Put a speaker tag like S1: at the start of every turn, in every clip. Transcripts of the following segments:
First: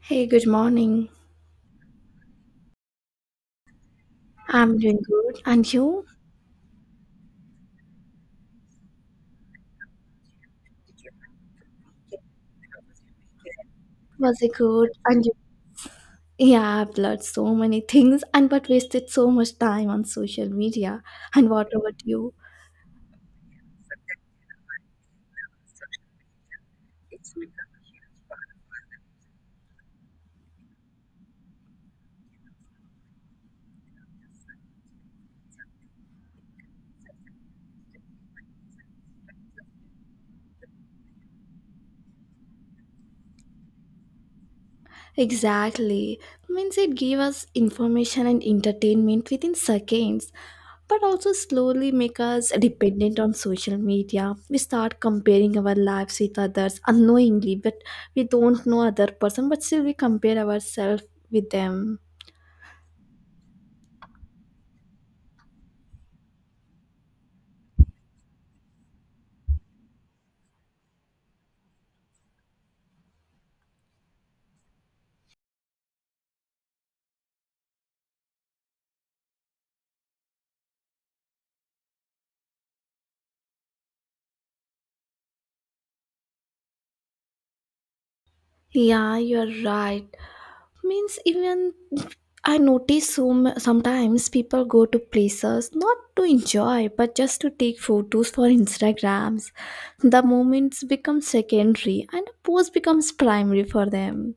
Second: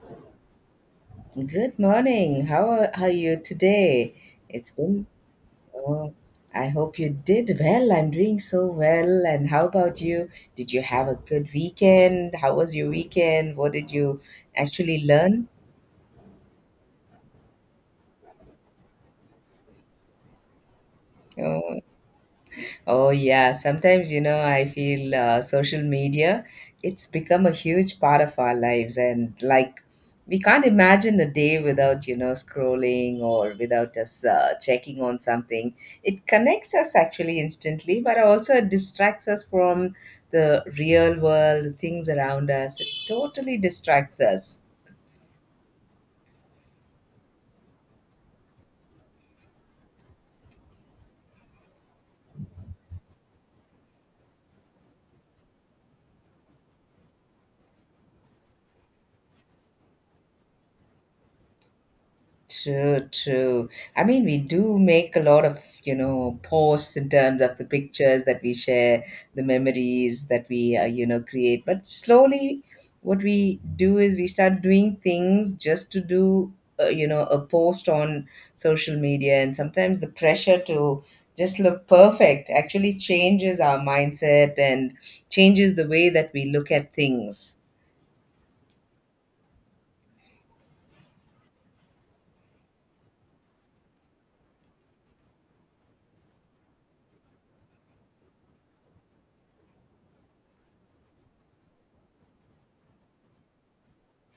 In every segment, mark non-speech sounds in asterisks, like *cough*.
S1: Hey, good morning.
S2: Good morning. How are you today? It's
S1: I'm doing
S2: been,
S1: good. And you?
S2: oh, I hope you did well. I'm doing so well. And how about you? Did you have a good weekend? How was your weekend? What did you
S1: Was it good?
S2: actually
S1: And you?
S2: learn?
S1: Yeah, I've learned so many things and but wasted so much time on social media. And what
S2: Oh,
S1: about you?
S2: Oh yeah, sometimes I feel social media it's become a huge part of our lives, and like we can't imagine a day without scrolling or without us checking on something. It connects us actually instantly, but also it distracts us from the real world, the things around us. It totally distracts us.
S1: Exactly. Means it gave us information and entertainment within seconds, but also slowly make us dependent on social media. We start comparing our lives with others unknowingly, but we don't know other person, but still we compare ourselves with them.
S2: True, true. I mean, we do make a lot of, posts in terms of the pictures that we share, the memories that we, create. But slowly, what we do is we start doing things just to do, a post on social media. And sometimes the pressure to just look perfect actually changes our mindset and changes the way that we look at things.
S1: Yeah, you're right. Means even I notice so sometimes people go to places not to enjoy but just to take photos for Instagrams. The moments become secondary and a post becomes primary for them.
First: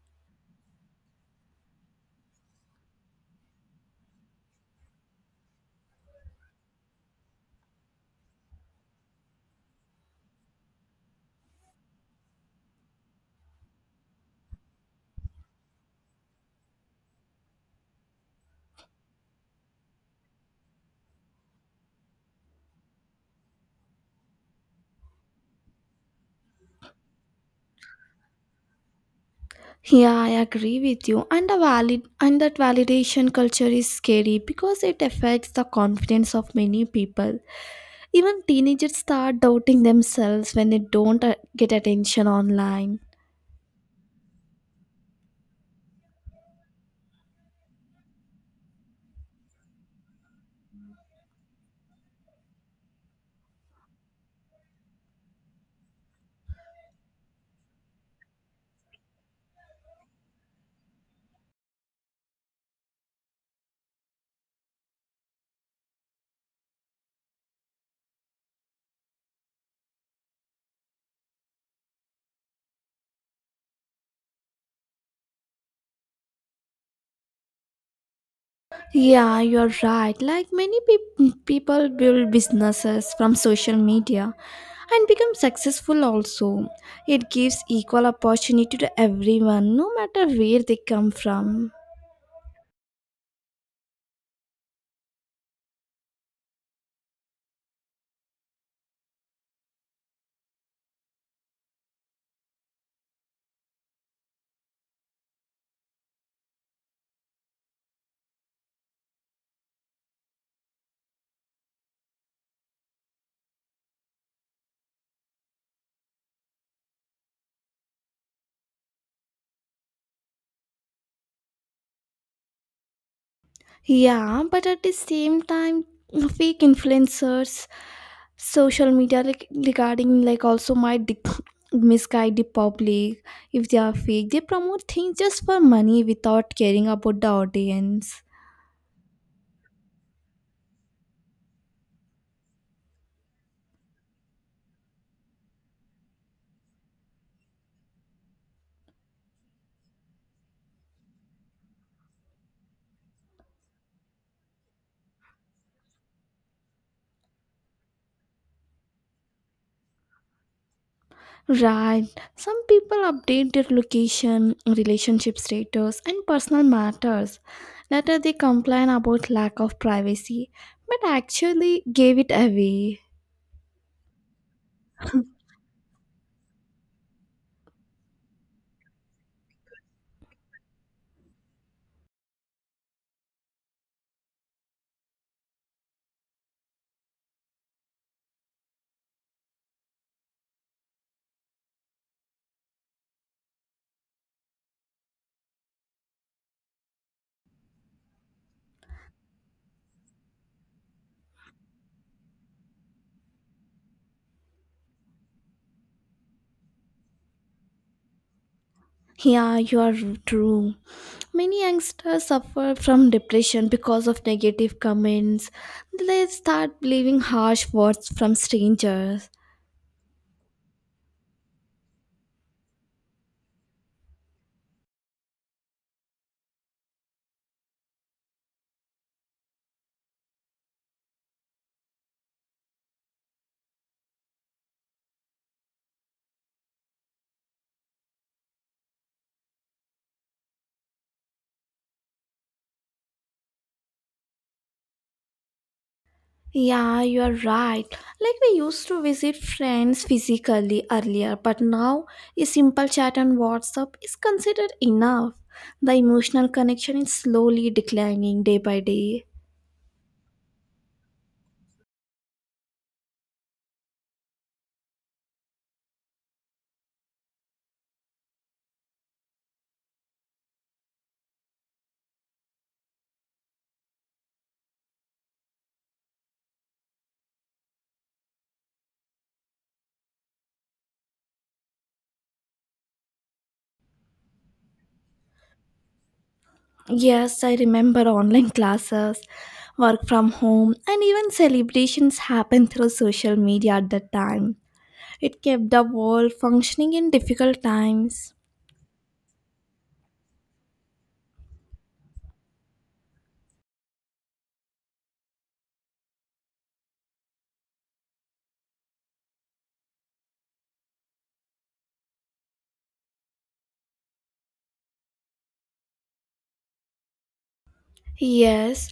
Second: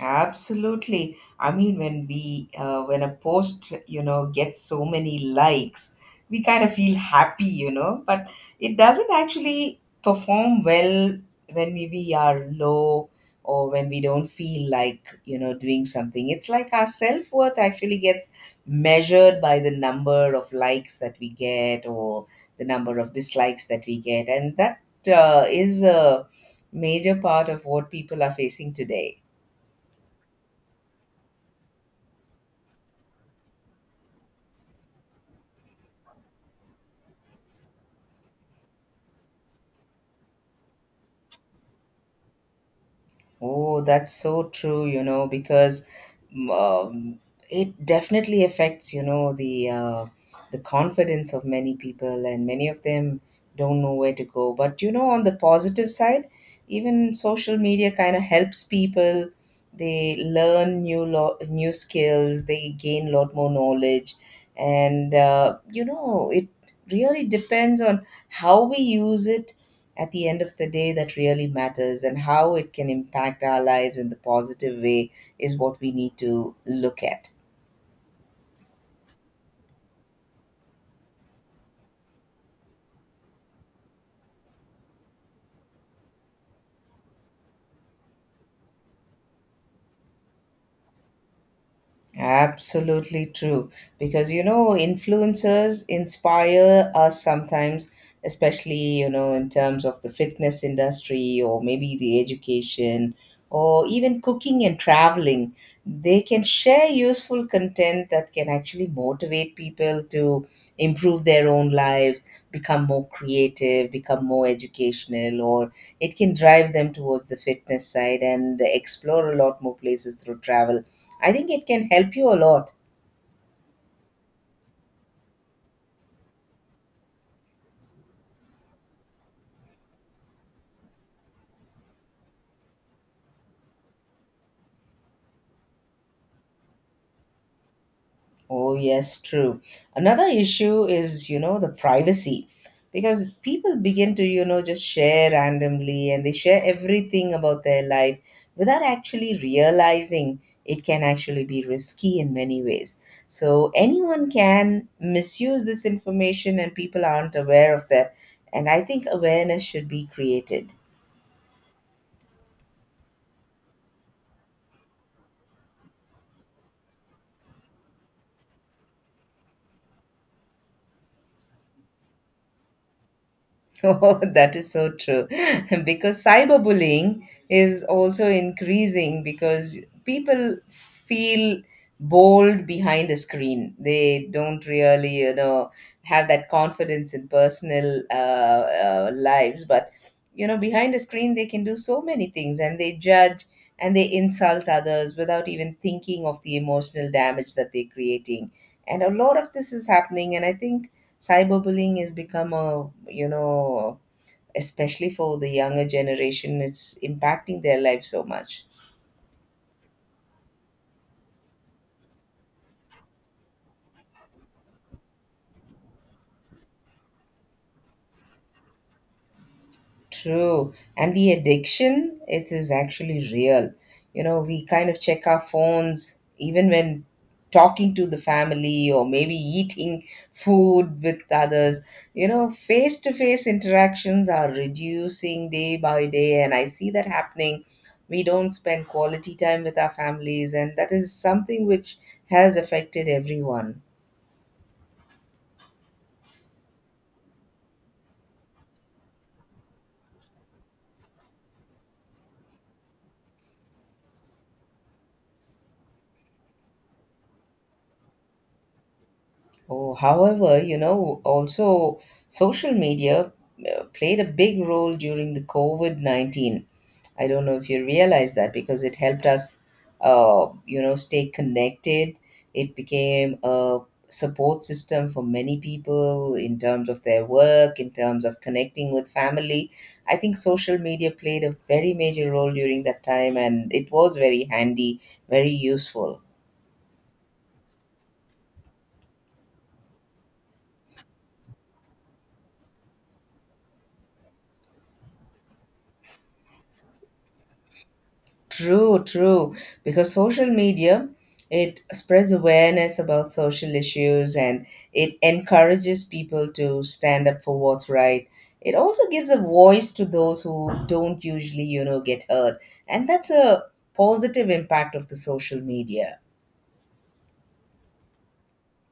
S2: Absolutely. I mean, when we when a post gets so many likes, we kind of feel happy, but it doesn't actually perform well when we are low or when we don't feel like doing something. It's like our self worth actually gets measured by the number of likes that we get or the number of dislikes that we get, and that is a major part of what people are facing today.
S1: Yeah, I agree with you. And the valid and that validation culture is scary because it affects the confidence of many people. Even teenagers start doubting themselves when they don't get attention online.
S2: Oh, that's so true, because mm, um, it definitely affects, the confidence of many people, and many of them don't know where to go. But you know, on the positive side, even social media kind of helps people. They learn new skills. They gain a lot more knowledge, and it really depends on how we use it. At the end of the day, that really matters, and how it can impact our lives in the positive way is what we need to look at.
S1: Yeah, you're right. Like many people build businesses from social media and become successful also. It gives equal opportunity to everyone, no matter where they come from.
S2: Absolutely true. Because, you know, influencers inspire us sometimes, especially, you know, in terms of the fitness industry or maybe the education or even cooking and traveling. They can share useful content that can actually motivate people to improve their own lives, become more creative, become more educational, or it can drive them towards the fitness side and explore a lot more places through travel. I think it can help you a lot.
S1: Yeah, but at the same time, fake influencers, social media like, regarding like also might misguide the public. If they are fake, they promote things just for money without caring about the audience.
S2: Oh, yes, true. Another issue is, you know, the privacy, because people begin to, you know, just share randomly and they share everything about their life without actually realizing it can actually be risky in many ways. So anyone can misuse this information and people aren't aware of that. And I think awareness should be created.
S1: Right. Some people update their location, relationship status, and personal matters. Later, they complain about lack of privacy, but actually gave it away.
S2: Oh, *laughs* that is so true. *laughs* Because cyberbullying is also increasing because people feel bold behind a screen. They don't really, you know, have that confidence in personal lives. But, you know, behind a screen, they can do so many things and they judge and they insult others without even thinking of the emotional damage that they're creating. And a lot of this is happening. And I think cyberbullying has become a, you know, especially for the younger generation, it's impacting their life so much.
S1: Yeah, you are true. Many youngsters suffer from depression because of negative comments. They start believing harsh words from strangers.
S2: True. And the addiction, it is actually real. You know, we kind of check our phones even when talking to the family or maybe eating food with others. You know, face to face interactions are reducing day by day, and I see that happening. We don't spend quality time with our families, and that is something which has affected everyone.
S1: Yeah, you are right. Like we used to visit friends physically earlier, but now a simple chat on WhatsApp is considered enough. The emotional connection is slowly declining day by day.
S2: Oh, however, you know, also social media played a big role during the COVID 19. I don't know if you realize that, because it helped us, stay connected. It became a support system for many people in terms of their work, in terms of connecting with family. I think social media played a very major role during that time, and it was very handy, very useful.
S1: Yes, I remember online classes, work from home, and even celebrations happened through social media at that time. It kept the world functioning in difficult times.
S2: True, true. Because social media, it spreads awareness about social issues and it encourages people to stand up for what's right. It also gives a voice to those who don't usually, get heard. And that's a positive impact of the social media.
S1: Yes,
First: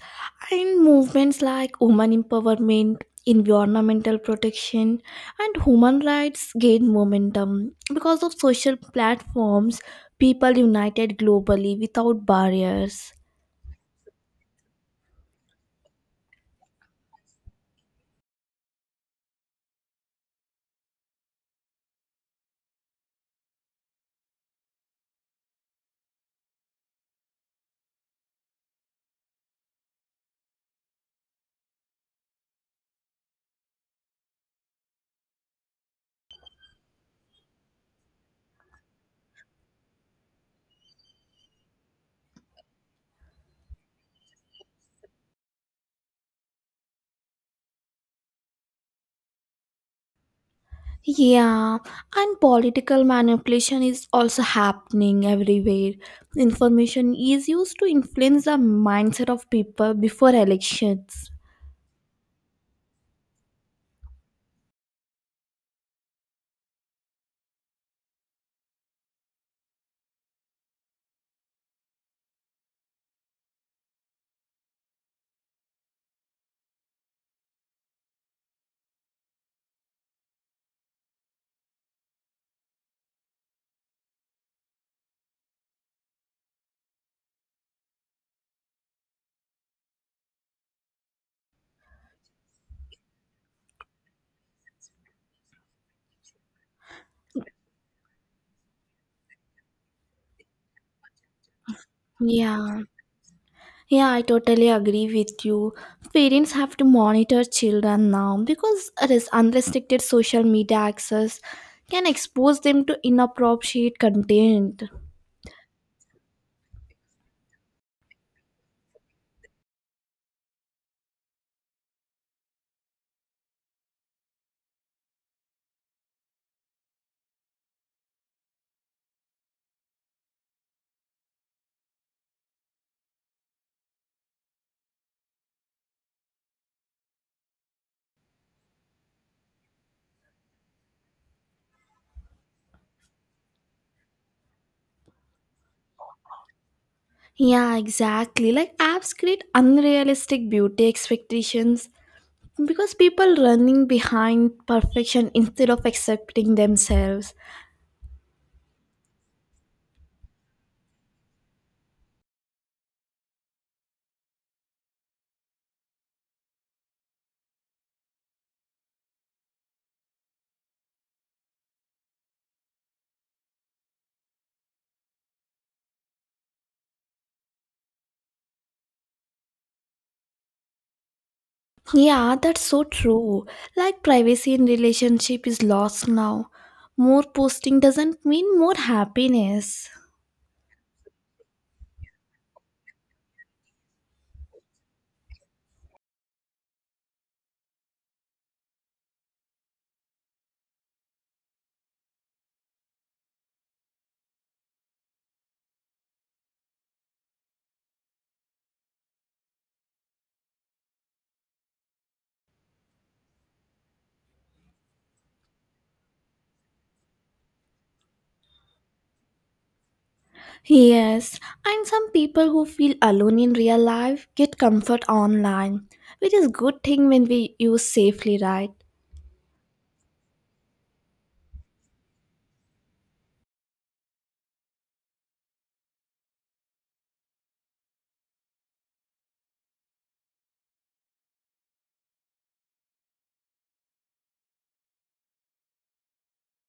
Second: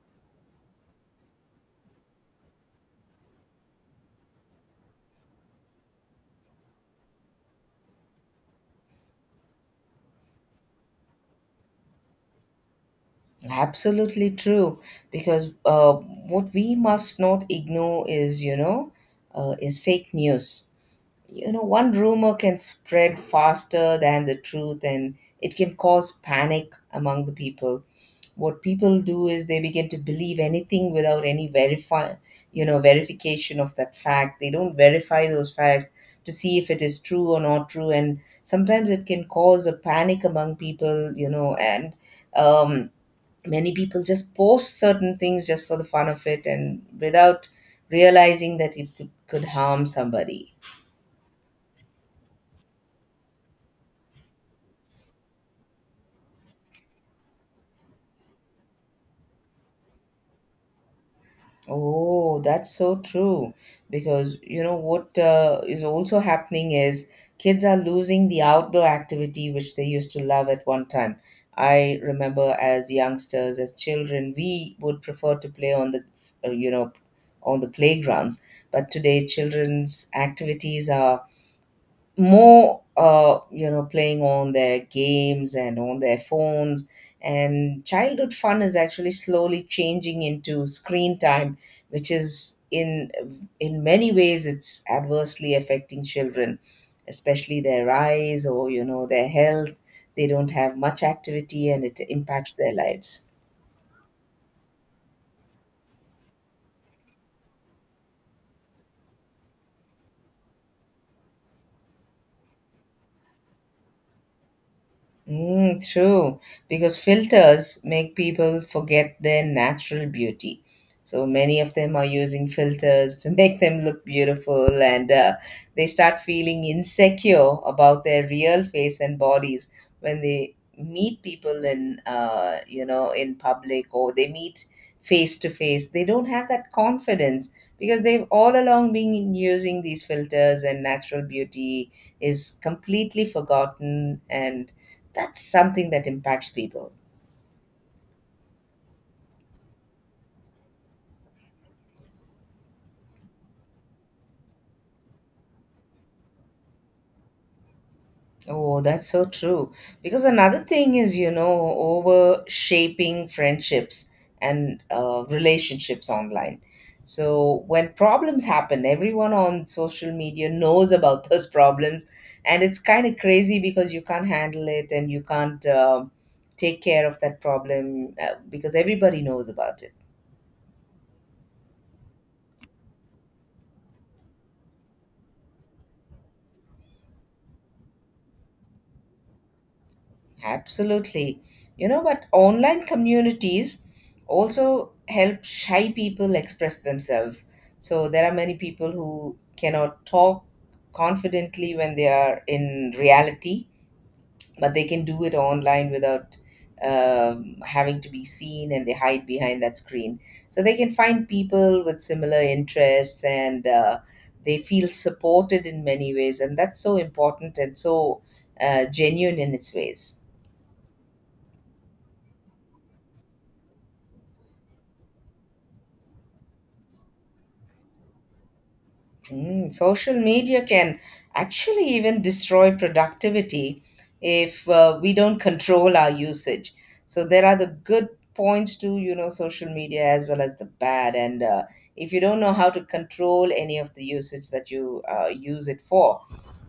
S1: and movements like women empowerment, environmental protection, and human rights gained momentum because of social platforms. People united globally without barriers.
S2: Absolutely true. Because what we must not ignore is, you know, is fake news. You know, one rumor can spread faster than the truth, and it can cause panic among the people. What people do is they begin to believe anything without any verify, verification of that fact. They don't verify those facts to see if it is true or not true, and sometimes it can cause a panic among people, you know. And um many people just post certain things just for the fun of it and without realizing that it could harm somebody.
S1: Yeah, and political manipulation is also happening everywhere. Information is used to influence the mindset of people before elections.
S2: Oh, that's so true. Because you know what is also happening is kids are losing the outdoor activity which they used to love at one time. I remember as youngsters, as children, we would prefer to play on the uh, you know on the playgrounds. But today, children's activities are more playing on their games and on their phones, and childhood fun is actually slowly changing into screen time, which is in many ways, it's adversely affecting children, especially their eyes or, you know, their health. They don't have much activity and it impacts their
S1: Yeah.
S2: lives.
S1: Yeah, I totally agree with you. Parents have to monitor children now because it is unrestricted social media access can expose them to inappropriate content.
S2: Mm, true, because filters make people forget their natural beauty. So many of them are using filters to *laughs* make them look beautiful, and they start feeling insecure about their real face and bodies when they meet people in, in public, or they meet face to face. They don't have that confidence because they've all along been using these filters, and natural beauty is completely forgotten, and that's something that impacts people.
S1: Yeah, exactly. Like apps create unrealistic beauty expectations because people running behind perfection instead of accepting themselves.
S2: Oh, that's so true, because another thing is, you know, over shaping friendships and relationships online. So when problems happen, everyone on social media knows about *laughs* those problems, and it's kind of crazy because you can't handle it and you can't, take care of that problem because everybody knows about it.
S1: Yeah, that's so true. Like privacy in relationship is lost now. More posting doesn't mean more happiness.
S2: Absolutely. You know, but online communities also help shy people express themselves. So there are many people who cannot talk confidently when they are in reality, but they can do it online without having to be seen, and they hide behind that screen. So they can find people with similar interests, and they feel supported in many ways. And that's so important and so genuine in its ways.
S1: Yes, and some people who feel alone in real life get comfort online, which is good thing when we use safely, right?
S2: Mm, social media can actually even destroy productivity if we don't control our usage. So there are the good points to, you know, social media as well as the bad, and if you don't know how to control any of the usage that you use it for,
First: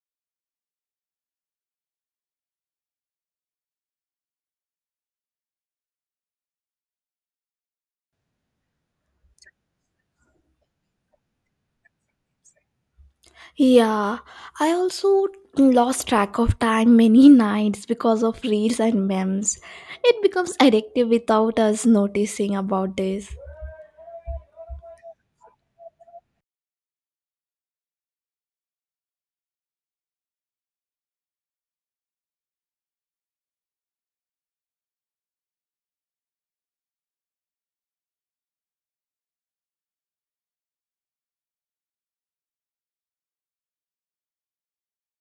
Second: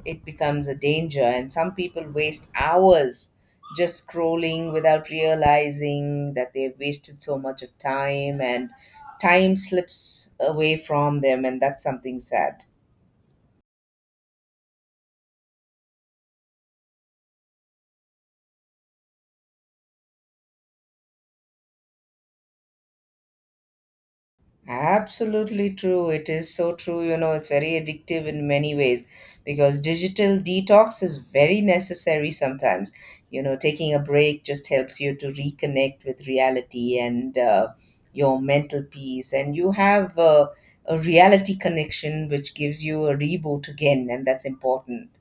S2: it becomes a danger. And some people waste hours just scrolling without realizing that they've wasted so much of time, and time slips away from them, and that's something sad.
S1: Yeah, I also lost track of time many *laughs* nights because of reels and memes. It becomes addictive without us noticing about this.
S2: Absolutely true. It is so true. You know, it's very addictive in many ways because digital detox is very necessary sometimes. You know, taking a break just helps you to reconnect with reality and your mental peace. And you have a reality connection which gives you a reboot again, and that's important.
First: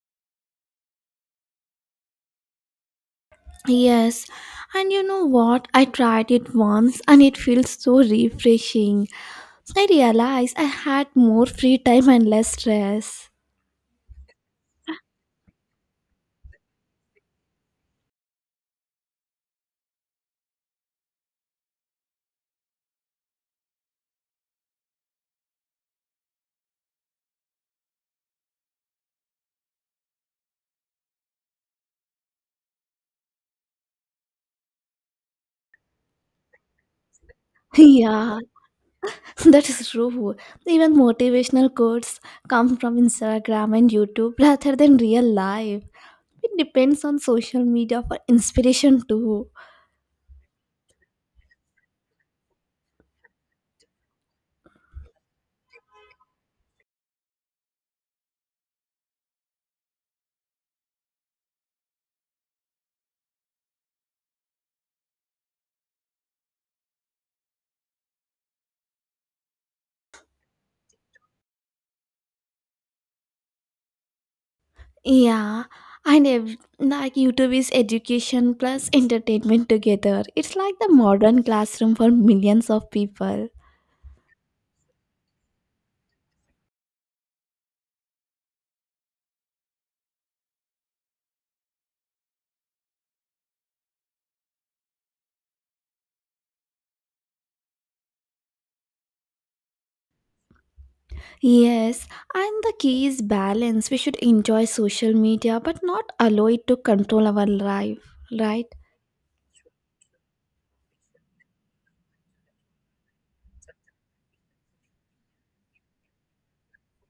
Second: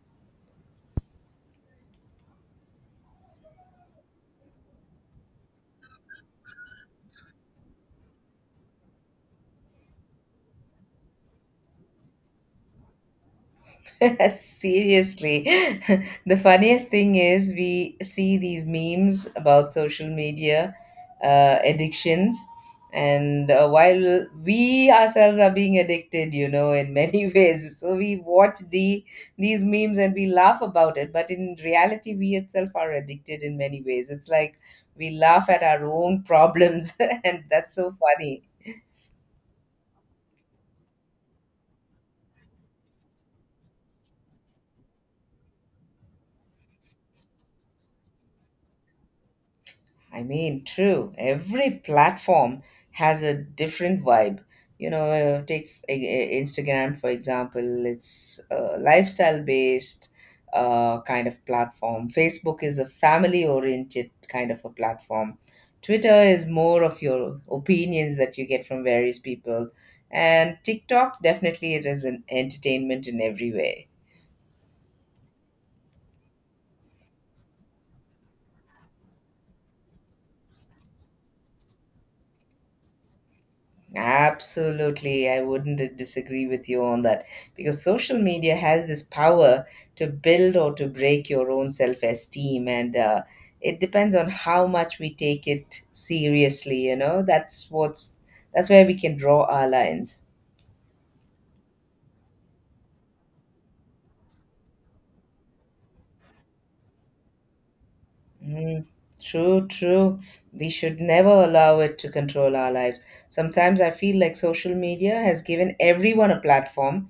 S1: Yes, and you know what? I tried it once and it feels so refreshing. I realized I had more free time and less stress.
S2: *laughs* Seriously. *laughs* The funniest thing is we see these memes about social media addictions. And while we ourselves are being addicted, you know, in many *laughs* ways, so we watch these memes and we laugh about it. But in reality, we itself are addicted in many ways. It's like we laugh at our own problems, *laughs* and that's
S1: *laughs*
S2: so
S1: Yeah.
S2: funny.
S1: *laughs* That is true. Even motivational quotes come from Instagram and YouTube rather than real life. It depends on social media for inspiration too.
S2: I mean, true. Every platform has a different vibe. You know, take Instagram for example. It's a lifestyle-based kind of platform. Facebook is a family-oriented kind of a platform. Twitter is more of your opinions that you get from various people, and TikTok, definitely, it is an entertainment in every way.
S1: Yeah, and like YouTube is education plus entertainment together. It's like the modern classroom for millions of people.
S2: Absolutely, I wouldn't disagree with you on that, because social media has this power to build or to break your own self esteem, and it depends on how much we take it seriously. You know, that's where we can draw our lines.
S1: Yes, and the key is balance. We should enjoy social media but not allow it to control our life, right?
S2: Mm, true, true. We should never allow it to control our lives. Sometimes I feel like social media has given everyone a platform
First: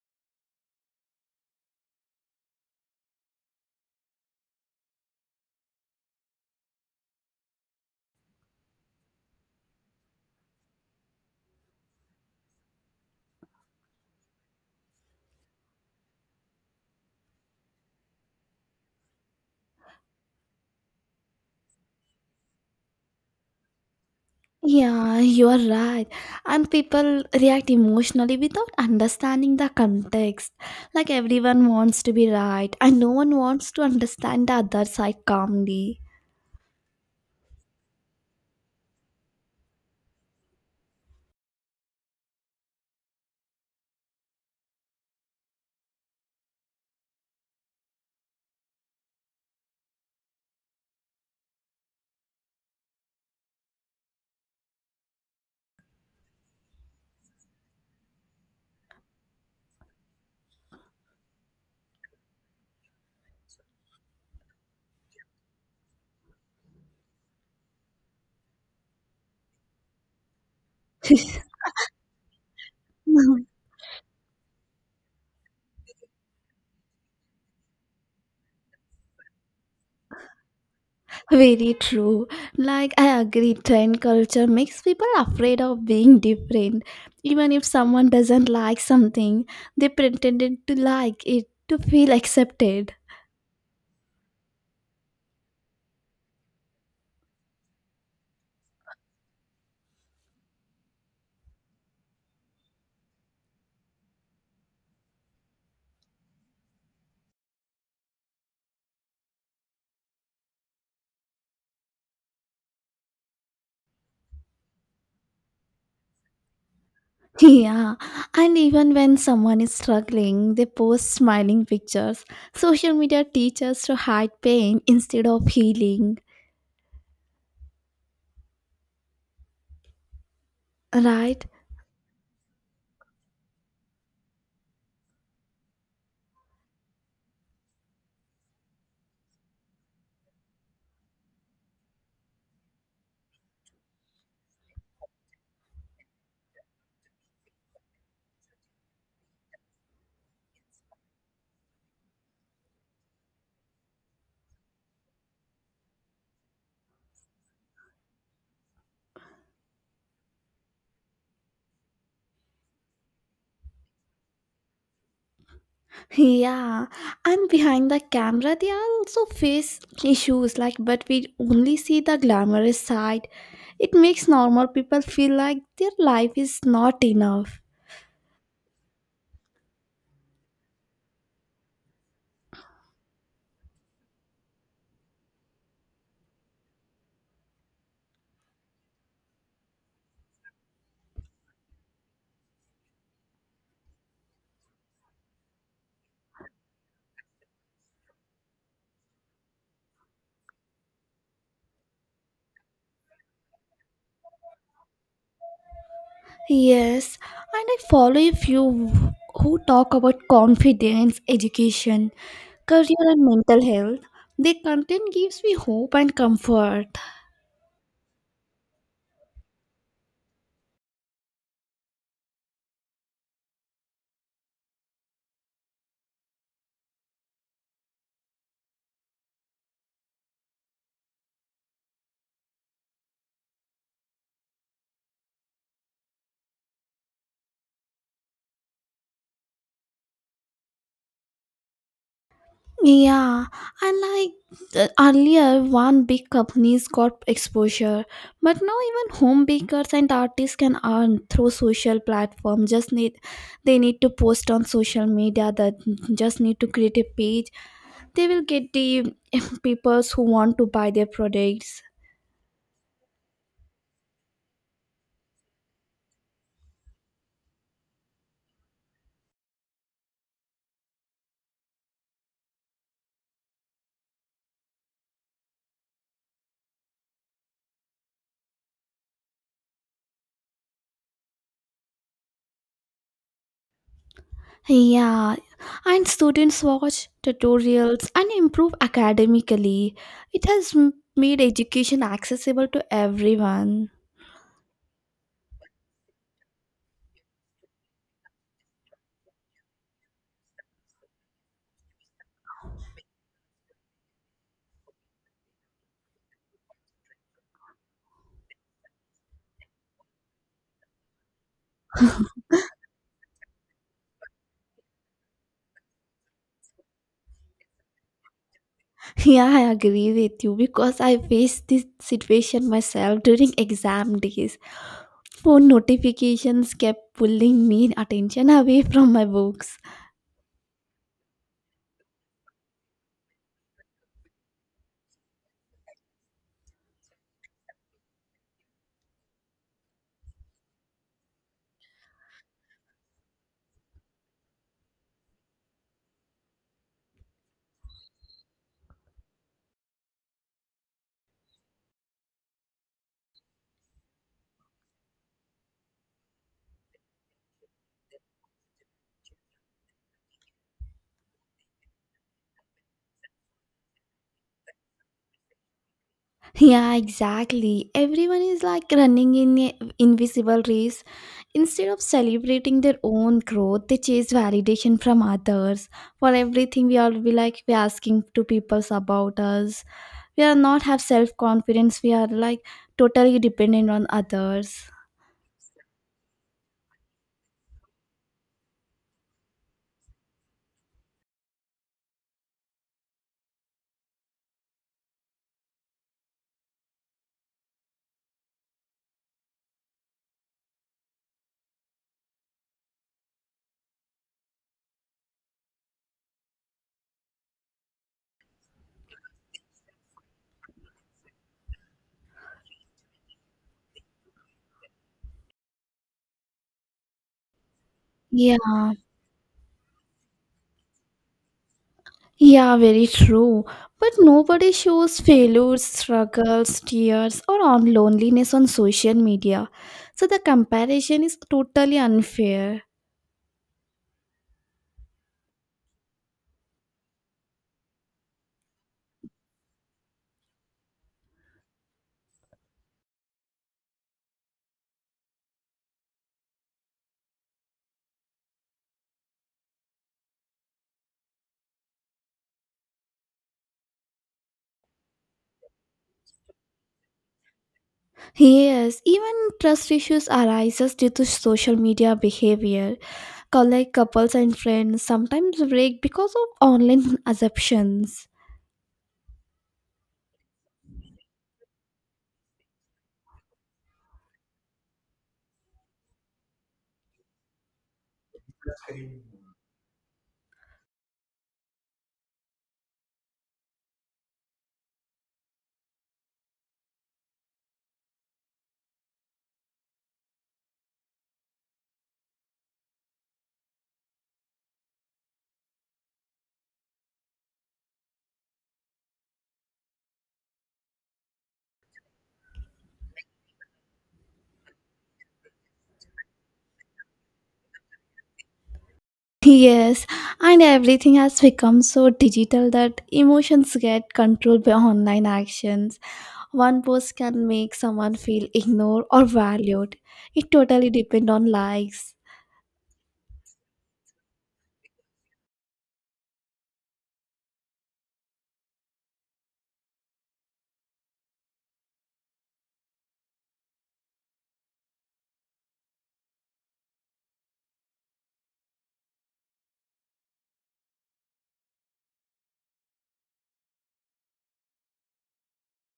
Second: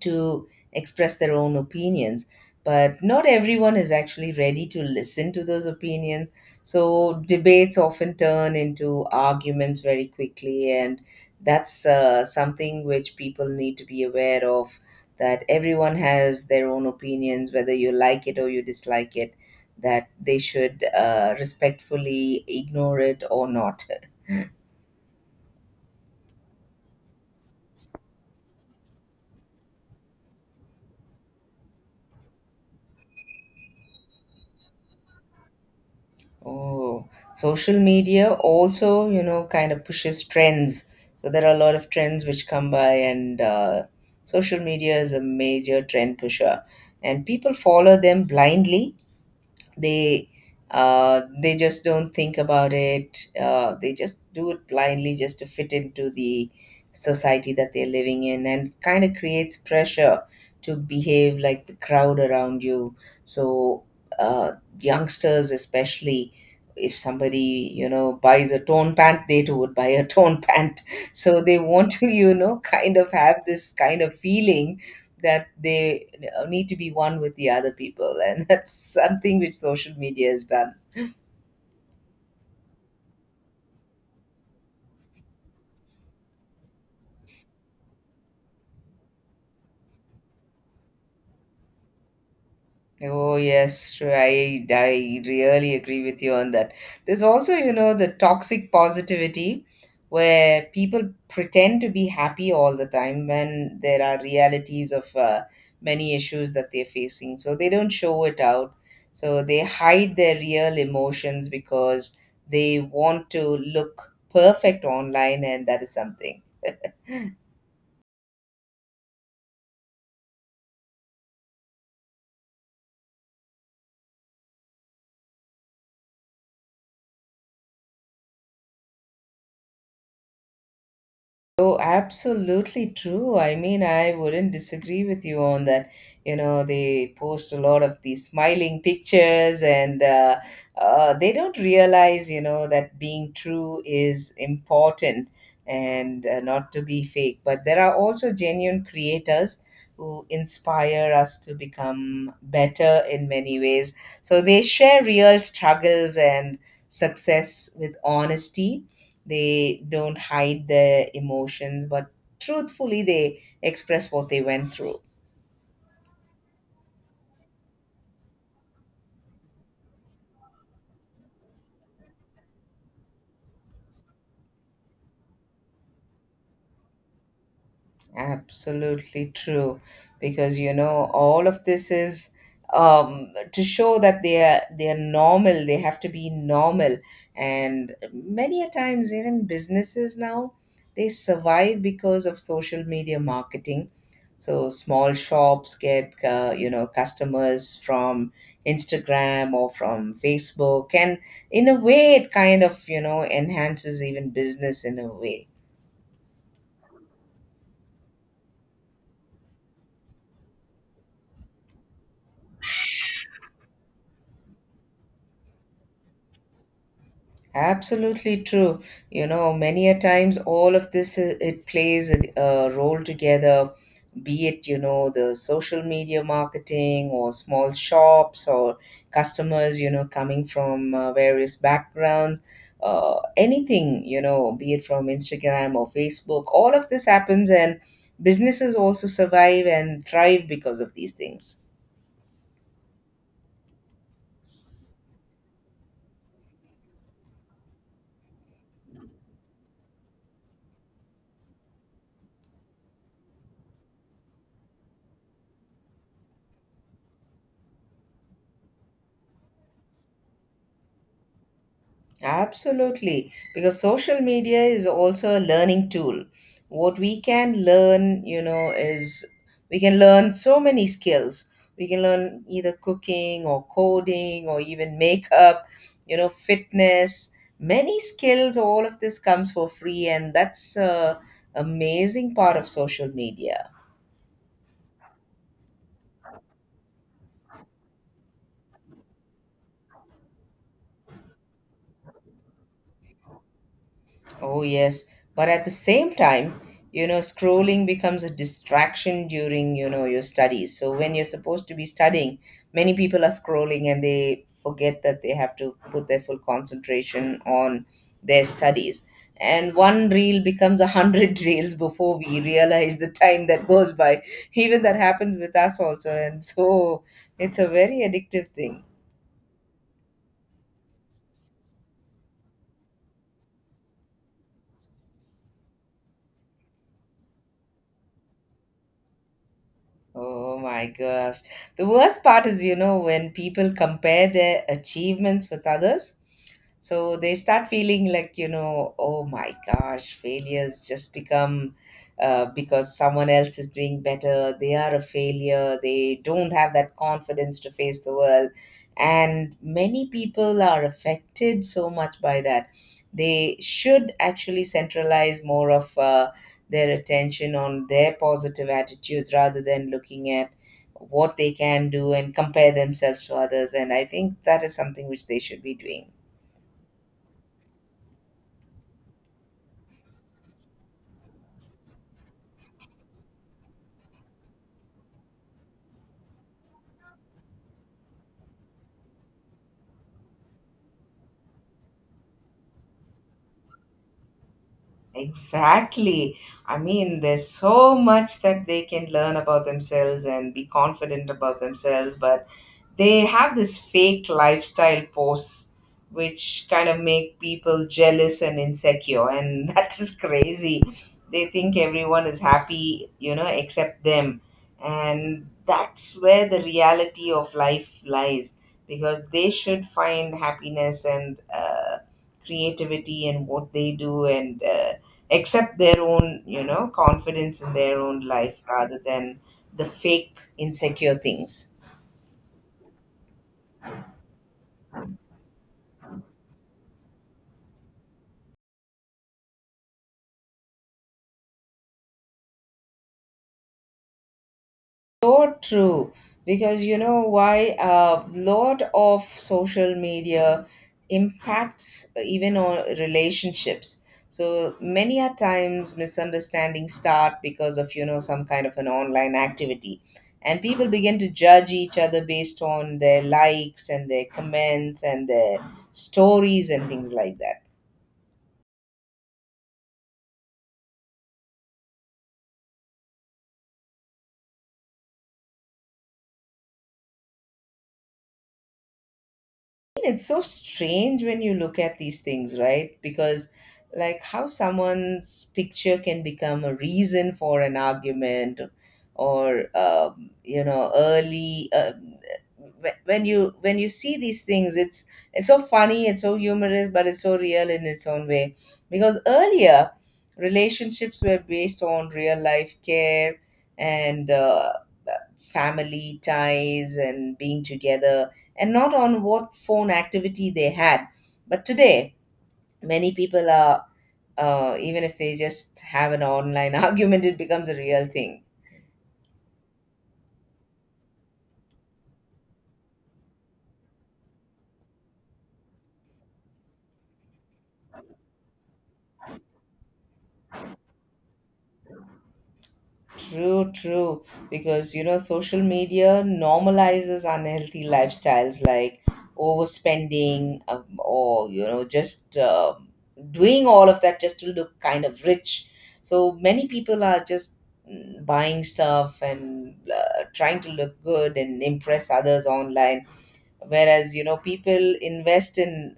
S2: to express their own opinions, but not everyone is actually ready to listen to those opinions, so debates often turn into arguments very quickly. And that's something which people need to be aware of, that everyone has their own opinions, whether you like it or you dislike it, that they should respectfully ignore it or not.
S1: Yeah, you are right. And people react emotionally without understanding the context. Like everyone wants to be right, and no one wants to understand the other side calmly.
S2: Oh, social media also, you know, kind of pushes trends. So there are a lot of trends which come by, and social media is a major trend pusher. And people follow them blindly, they they just don't think about it. They just do it blindly just to fit into the society that they're living in, and kind of creates pressure to behave like the crowd around you. So uh, youngsters, especially, if somebody you know buys a torn pant, they too would buy a torn *laughs* pant. So
S1: *laughs*
S2: they want to, you know, kind of have this kind of feeling that they need to be one with the other people, and *laughs* that's something which social media has done.
S1: Very true. Like, I agree, trend culture makes people afraid of being different. Even if someone doesn't like something, they pretended to like it to feel accepted.
S2: Oh yes, sure. I really agree with you on that. There's also, you know, the toxic positivity, where people pretend to be happy all the time when there are realities of many issues that they're facing, so they don't show it out. So they hide their real emotions because they want to look perfect online, and that is something.
S1: *laughs* Yeah, and even when someone is struggling, they post smiling pictures. Social media teaches to hide pain instead of healing, right?
S2: Oh, absolutely true. I mean, I wouldn't disagree with you on that. You know, they post a lot of these smiling pictures, and they don't realize, you know, that being true is important and not to be fake. But there are also genuine creators who inspire us to become better in many ways. So they share real struggles and success with honesty. They don't hide their emotions, but truthfully they express what they went through.
S1: Yeah, and behind the camera, they also face issues like, but we only see the glamorous side. It makes normal people feel like their life is not enough.
S2: Absolutely true, because, you know, all of this is, to show that they are normal. They have to be normal, and many a times even businesses now, they survive because of social media marketing. So small shops get, you know, customers from Instagram or from Facebook, and in a way it kind of, you know, enhances even business in a way.
S1: Yes, and I follow a few who talk about confidence, education, career, and mental health. Their content gives me hope and comfort.
S2: Absolutely true. You know, many a times all of this, it plays a role together, be it, you know, the social media marketing or small shops or customers, you know, coming from various backgrounds, anything, you know, be it from Instagram or Facebook. All of this happens, and businesses also survive and thrive because of these things.
S1: Yeah, and like earlier, one big companies got exposure, but now even home bakers and artists can earn through social platform. Just need they need to post on social media. That just need to create a page. They will get the *laughs* people who want to buy their products.
S2: Absolutely, because social media is also a learning tool. What we can learn, you know, is we can learn so many skills. We can learn either cooking or coding or even makeup, you know, fitness, many skills. All of this comes for free, and that's a amazing part of social media.
S1: Yeah, and students watch tutorials and improve academically. It has made education accessible to everyone.
S2: Oh, yes. But at the same time, you know, scrolling becomes a distraction during, you know, your studies. So when you're supposed to be studying, many people are scrolling and they forget that they have to put their full concentration on their studies. And one reel becomes a hundred *laughs* reels before we realize the time that goes by. Even that happens with us also. And so it's a very addictive thing.
S1: *laughs* Yeah, I agree with you because I faced this situation myself during exam days. Phone notifications kept pulling me attention away from my books.
S2: Oh my gosh. The worst part is, you know, when people compare their achievements with others. So they start feeling like, you know, oh my gosh, failures just become, because someone else is doing better, they are a failure. They don't have that confidence to face the world. And many people are affected so much by that. They should actually centralize more of their attention on their positive attitudes rather than looking at what they can do and compare themselves to others. And I think that is something which they should be doing.
S1: Yeah, exactly. Everyone is like running in a invisible race. Instead of celebrating their own growth, they chase validation from others. For everything, we all be like we asking to people about us. We are not have self confidence. We are like totally dependent on others.
S2: Exactly. I mean, there's so much that they can learn about themselves and be confident about themselves, but they have this fake lifestyle pose which kind of make people jealous and insecure, and *laughs* that is crazy. They think everyone is happy, you know, except them, and that's where the reality of life lies, because they should find happiness and creativity in what they do, and accept their own, you know, confidence in their own life
S1: Yeah,
S2: rather than the fake insecure things.
S1: yeah, very true. But nobody shows failures, struggles, tears, or on loneliness on social media. So the comparison is totally unfair.
S2: So true, because, you know, why? A lot of social media impacts even on relationships. So many a times misunderstandings start because of, you know, some kind of an online activity, and people begin to judge each other based on their likes and their comments and their stories and things like that.
S1: Yes, even trust issues arises due to social media behavior. Like couples and friends sometimes break because of online *laughs* assumptions.
S2: It's so strange when you look at these things, right? Because, like, how someone's picture can become a reason for an argument or, you know, early. When you see these things, it's so funny, it's so humorous, but it's so real in its own way, because earlier, relationships were based on real life care and family ties and being together, and not on what phone activity they had. But today, many people are, even if they just have an online *laughs* argument, it becomes a real thing.
S1: Yes, and everything has become so digital that emotions get controlled by online actions. One post can make someone feel ignored or valued. It totally depends on likes.
S2: True, true. Because, you know, social media normalizes unhealthy lifestyles like overspending, or, you know, just doing all of that just to look kind of rich. So many people are just buying stuff and trying to look good and impress others online, whereas, you know, people invest in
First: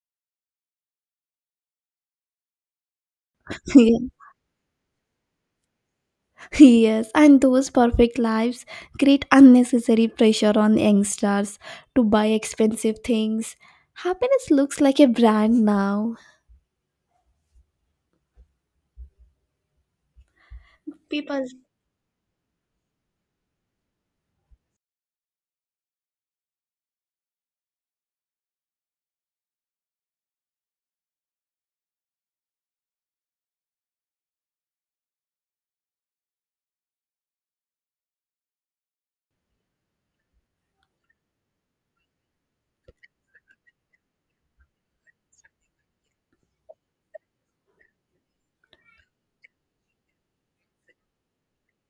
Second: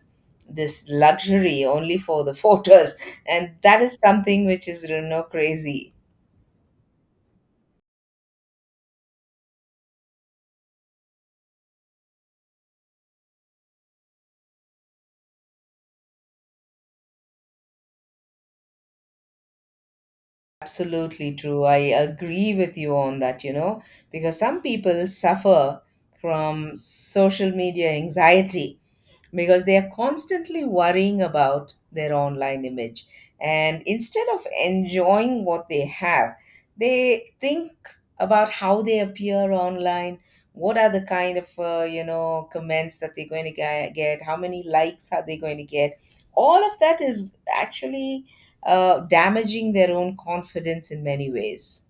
S2: this luxury only for the *laughs* photos, and that is
S1: *laughs*
S2: something which is, you know, crazy.
S1: Yes, and those perfect lives create unnecessary pressure on youngsters to buy expensive things. Happiness looks like a brand now.
S2: Absolutely
S1: People
S2: true. I agree with you on that, you know, because some people suffer from social media anxiety because they are constantly worrying about their online image. And instead of enjoying what they have, they think about how they appear online, what are the kind of, you know, comments that they're going to get, how many likes are they going to get. All of that is actually damaging their own confidence in many ways.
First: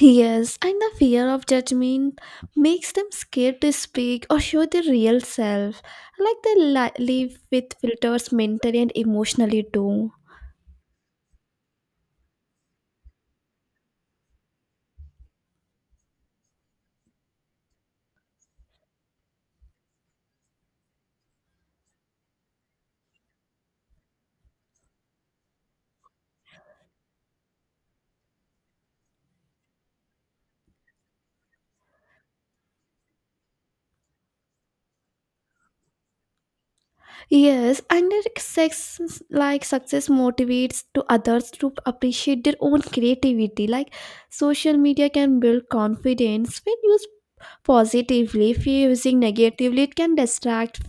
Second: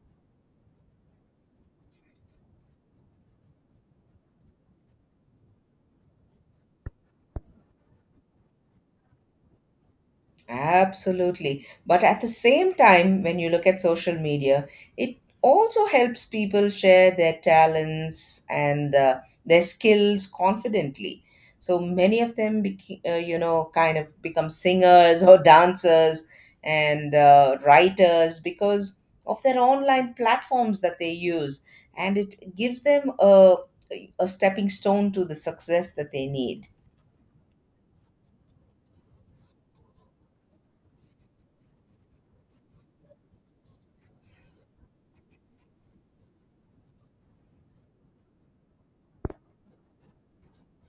S1: Yes, and the fear of judgment makes them scared to speak or show their real self, like they live with filters mentally and emotionally too.
S2: Absolutely. But at the same time, when you look at social media, it also helps people share their talents and their skills confidently. So many of them, you know, kind of become singers or dancers and writers because of their online platforms that they use. And it gives them a stepping stone to the success that they need.
S1: Yes, and their sex like success motivates to others to appreciate their own creativity. Like social media can build confidence when used positively. If you're using negatively, it can distract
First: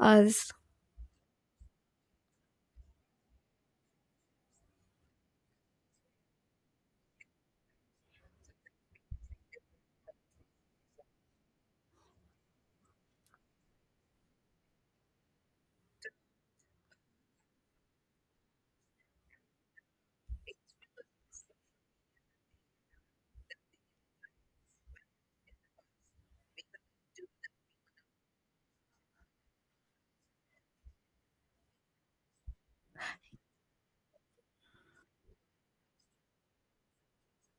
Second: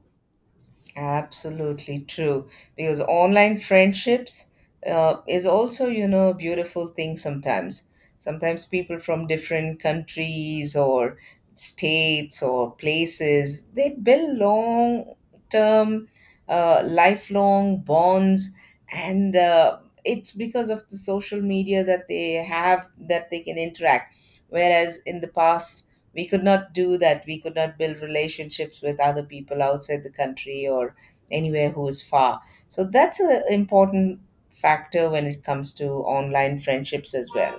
S1: us.
S2: Absolutely true. Because online friendships, is also, you know, a beautiful thing sometimes. Sometimes people from different countries or states or places, they build long term, lifelong bonds. And it's because of the social media that they have that they can interact. Whereas in the past, we could not do that. We could not build relationships with other people outside the country or anywhere who is far. So that's an important factor when it comes to online friendships as well.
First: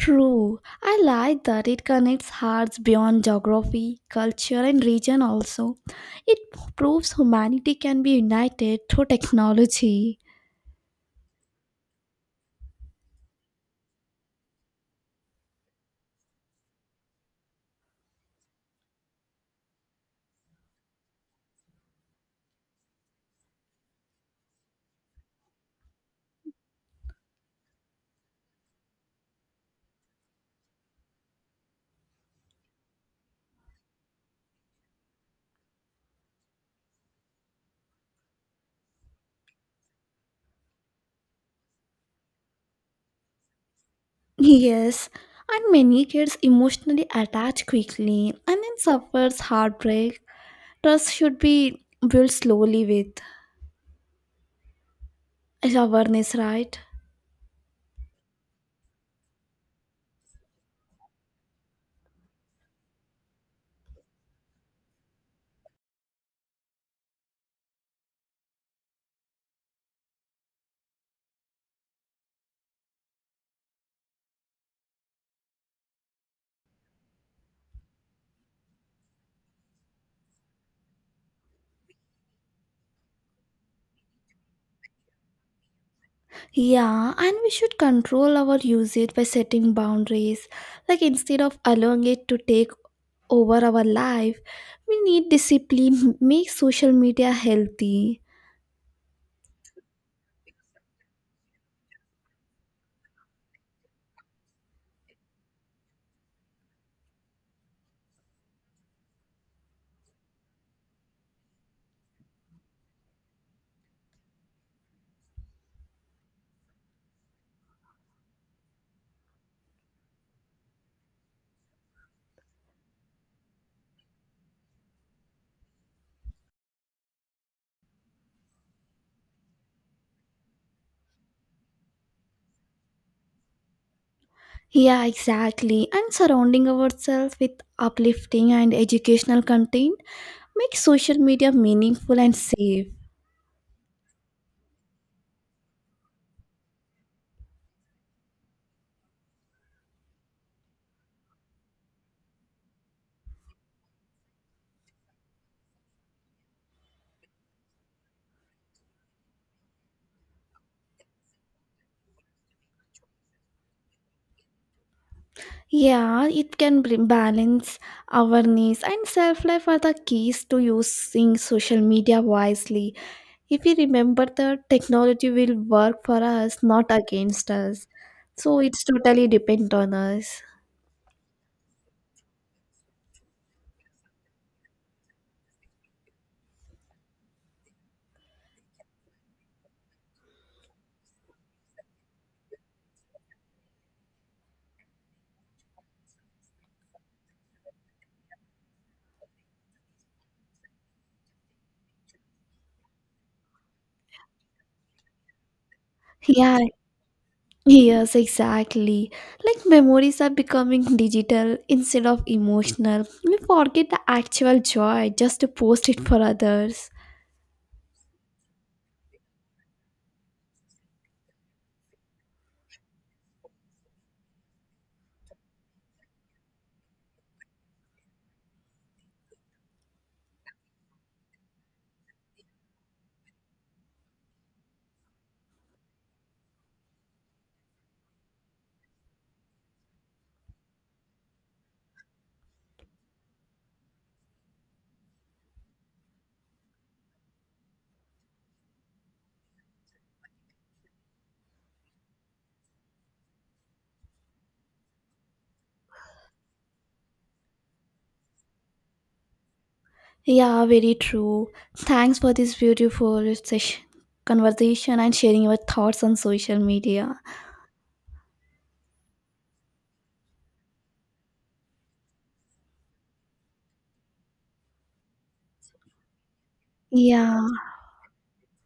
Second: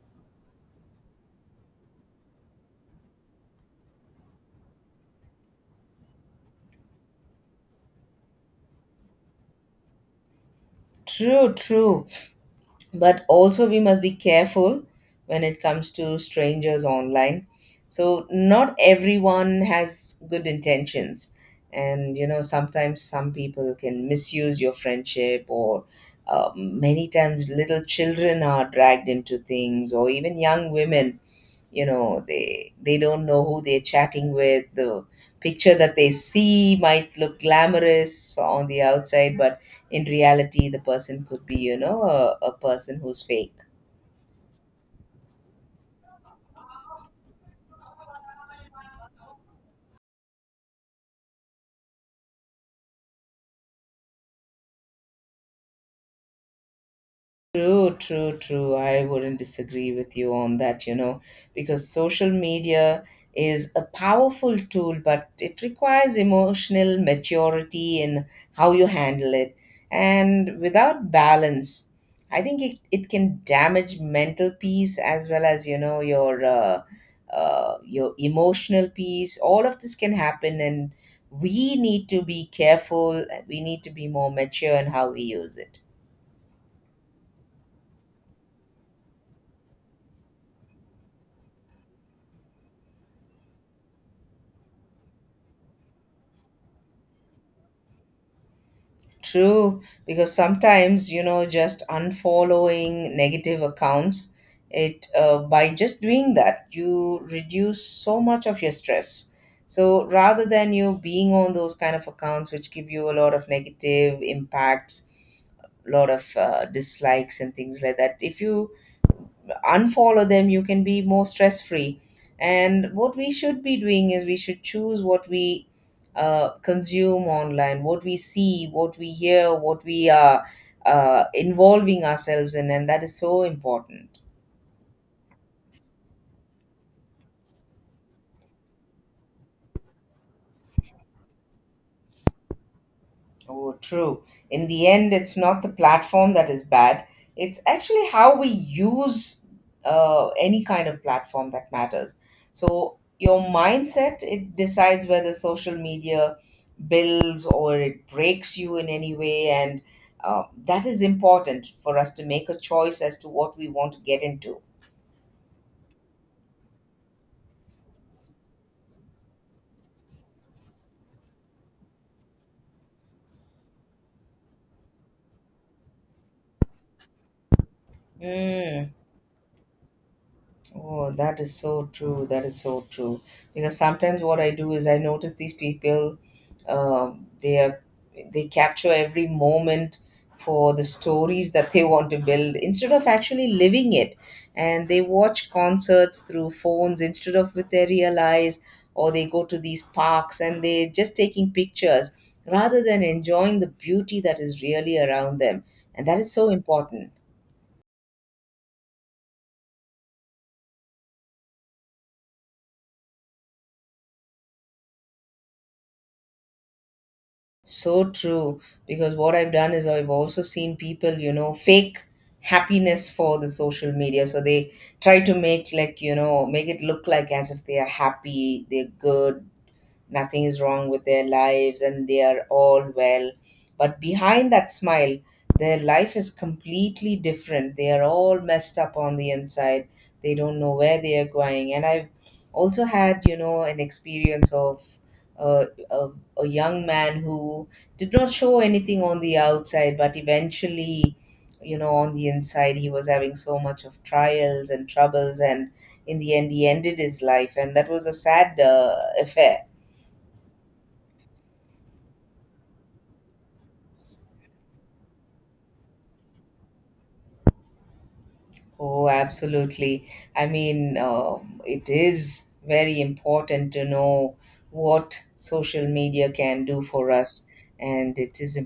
S1: True. I like that it connects hearts beyond geography, culture and region also. It proves humanity can be united through technology.
S2: True, true. But also we must be careful when it comes to strangers online. So not everyone has good intentions, and, you know, sometimes some people can misuse your friendship. Or many times little children are dragged into things, or even young women, you know, they don't know who they're chatting with. The picture that they see might look glamorous on the outside, but in reality the person could be, you know, a person who's fake.
S1: Yes, and many kids emotionally attach quickly and then suffers heartbreak. Trust should be built slowly with awareness, right?
S2: True, true, true. I wouldn't disagree with you on that, you know, because social media is a powerful tool, but it requires emotional maturity in how you handle it. And without balance, I think it can damage mental peace as well as, you know, your emotional peace. All of this can happen, and we need to be careful. We need to be more mature in how we use it.
S1: Yeah, and we should control our usage by setting boundaries. Like instead of allowing it to take over our life, we need discipline, make social media healthy.
S2: True, because sometimes, you know, just unfollowing negative accounts, it by just doing that, you reduce so much of your stress. So rather than you being on those kind of accounts which give you a lot of negative impacts, lot of dislikes and things like that, if you unfollow them, you can be more stress free. And what we should be doing is we should choose what we consume online, what we see, what we hear, what we are involving ourselves in, and that is so important.
S1: Yeah, exactly. And surrounding ourselves with uplifting and educational content Make social media meaningful and safe.
S2: Oh, true. In the end, it's not the platform that is bad. It's actually how we use any kind of platform that matters. So your mindset, it decides whether social media builds or it breaks you in any way. And that is important for us to make a choice as to what we want to get into.
S1: Yeah, it can bring balance, awareness, and self life are the keys to using social media wisely. If we remember that technology will work for us, not against us. So it's
S2: Mm.
S1: totally depend on us.
S2: Oh, that is so true. That is so true. Because sometimes what I do is I notice these people, they are, they capture every moment for the stories that they want to build instead of actually living it. And they watch concerts through phones instead of with their real eyes, or they go to these parks and they're just taking pictures rather than enjoying the beauty that is really around them. And that is so
S1: Yeah,
S2: important.
S1: yes, exactly. Like memories are becoming digital instead of emotional. We forget the actual joy just to post it for others.
S2: So true. Because what I've done is I've also seen people, you know, fake happiness for the social media. So they try to make like, you know, make it look like as if they are happy, they're good, nothing is wrong with their lives and they are all well. But behind that smile, their life is completely different. They are all messed up on the inside. They don't know where they are going. And I've also had, you know, an experience of uh, a, a young man who did not show anything on the outside, but eventually, you know, on the inside, he was having so much of trials and troubles. And in the end, he ended his life. And that was a sad affair.
S1: Yeah, very true. Thanks for this beautiful session, conversation and sharing your thoughts on social media.
S2: Oh, absolutely. I mean, um, it is very important to know what social media can do for
S1: Yeah.
S2: us, and it is.